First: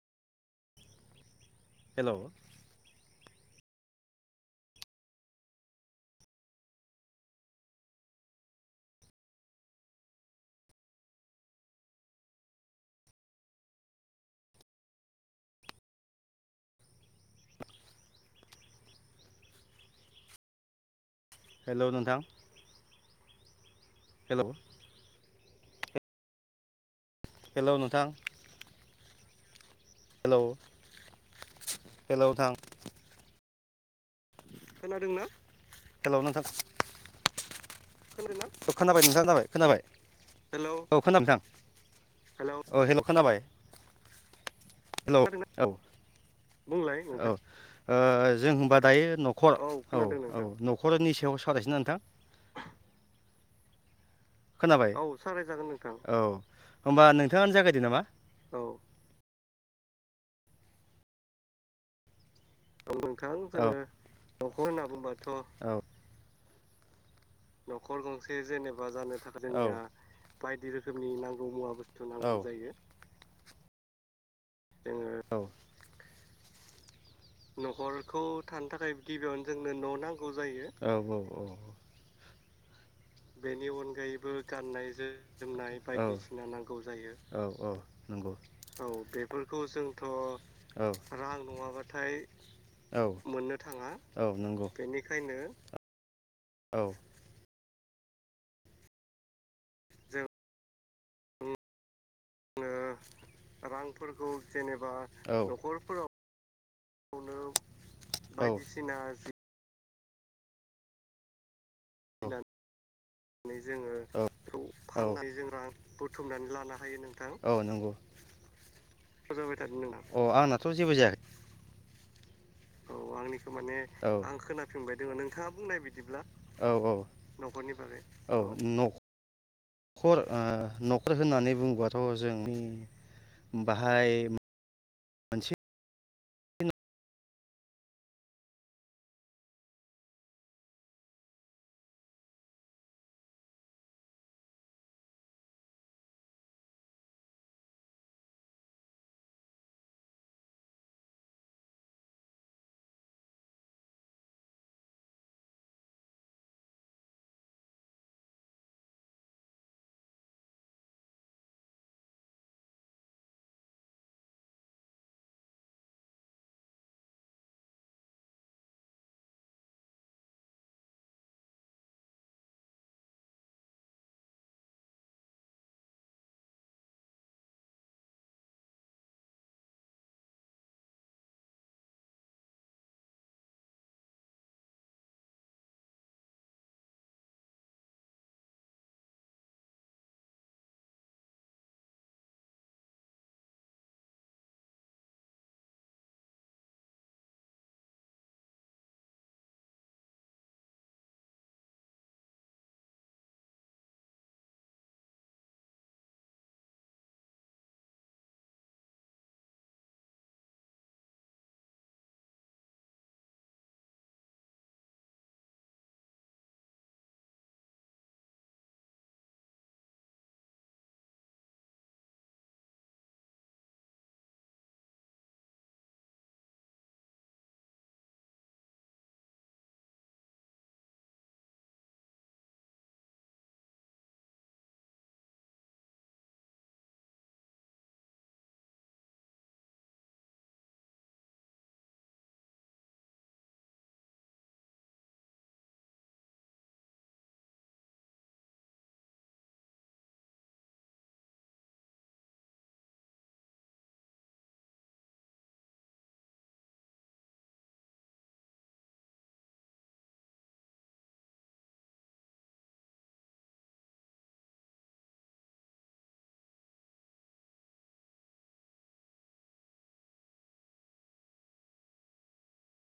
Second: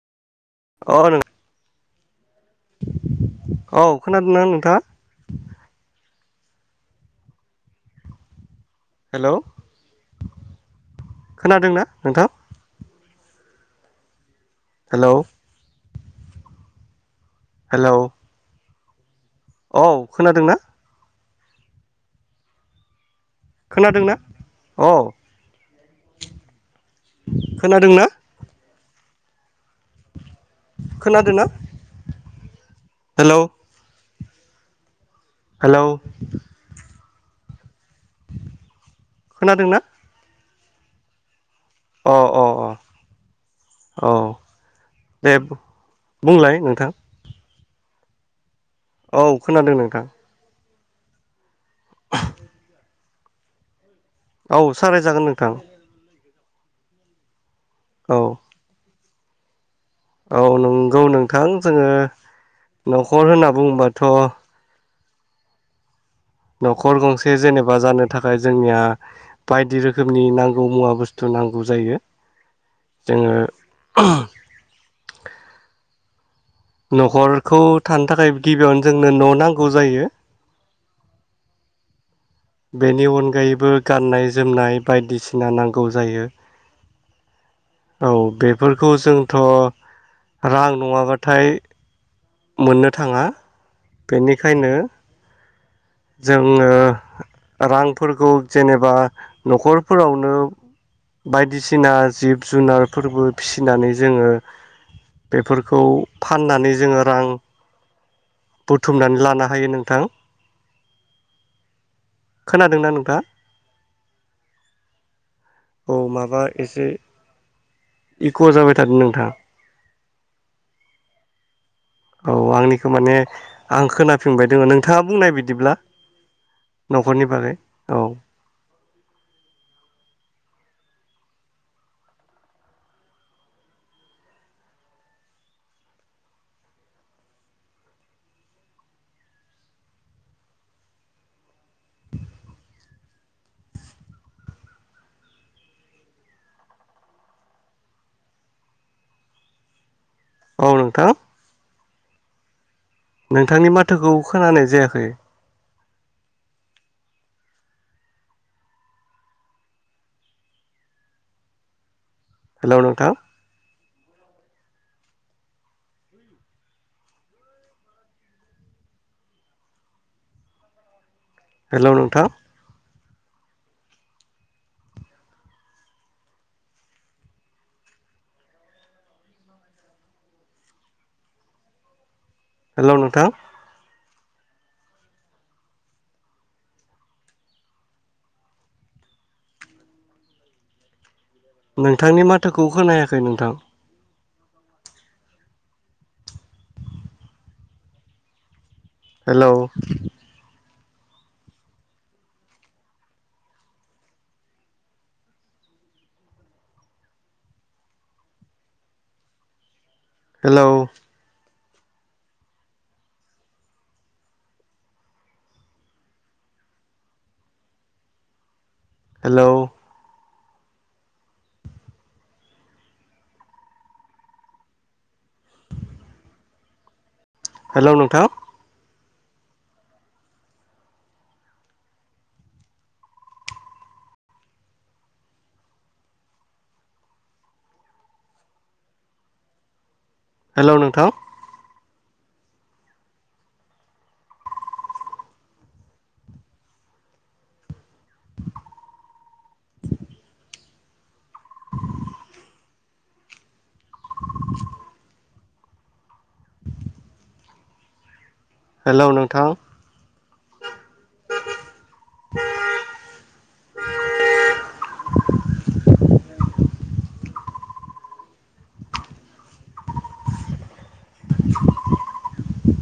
अ नों हेल' औ खोनादोंना नोंथाङा? हेलौ खोनादोंना नोंथां? हेल' हेल' औ खोनादोंना? हेल' नोंथां। खोनादोंना? हेलौ औ हेल' खोनादोंना नोंथां। हेलौ खोनादोंना हेल' नोंथां। हेलौ खोनादोंना? हेल' [inaudible] औ खोनाबाय नोंथां जाबाय खोनादोंना खोनाबाय। हेल' औ खोनादों नोंथां। अ अ अ औ हेल' खोनाबाय औ हेल' औ दे बुंलाय औ ओ जों होनबा औ न'खर खोनादों नोंथां औ औ। नखर'नि सायाव सावरायनोसै ना नोंथां? खोनाबाय औ सावरायजागोन नोंथां औ। होमबा नोंथाङानो जागाय दो नामा औ। औ नंगौ नोंथां जोङो आ न'खर नोंथां होनना जोङो बुङोबाथ' न'खर होनना बुंबा औ न'खर गंसे जेनेबा जानो थाखाय जोंनिया जेनेबा जानो थाखाय जोंनिया बायदि रोखोमनि बायदि नांगौ मुवा रोखोमनि बुस्थु नांगौ मुवा बुस्थु जायो। नांगौ जायो जोङो जोङो औ न'खरखौ थानो न'खरखौ थाखाय थानो गिबियावनो थाखाय जोंनो न' गिबियावनो नांगौ जोंनो न' जायो नांगौ जायो औ -औ-। बेनि बेनि अनगायैबो गाननाय अनगायैबो जोमनाय गाननाय ज बायदिसिना जोमनाय नांगौ जायो बायदिसिना नांगौ जायो औ- औ बेफोरखौ -औ- जोंथ' बेफोरखौ जोंथ' रां रां नङाबाथाय नङाबा। जाय। मोननो औ थाङा मोननो थाङा औ नंगौ बेनिखायनो बेनिखायनो। जोङो रां। फोरखौ जेनेबा। जों न'खरफोरावनो बायदिसिना जिब ङो जुनारफोरबो फिसिनानै रांफोरखौ जोङो जेनेबा बेफोरखौ न'खरफोरावनो फाननानै जोङो रां बायदिसिना बुथुमनानै जि लानो हायो नों। नोंथां। खोनादोंना नोंथाङा जोङो बेनानै जों रां औ माबा बुथुमनानै लानो एसे हायो नोंथां औ नंगौ इक' थादों नोंथां जाबाय थादों नों अ आंनाथ' जेबो जायाखै। औ आंनिखौ माने आं खोनाफिनबाय दोङो नोंथाङा बुंनाय बिदिब्ला। औ- औ- नखरनि बागै औ न'। न न'खर ओ न'खर होननानै बुोब्लाथ' जों बाहाय। मोनसे औ नोंथां। नोंथांनि माथोखौ खोनानाय जायाखै। हेल' नोंथां। हेल' नोंथां। हेल' नोंथां। नोंथांनि माथोखौ खोनायाखै नोंथां। हेलौ। हेलौ। हेलौ। हेल' नोंथां। हेल' नोंथां। हेल' नोंथां।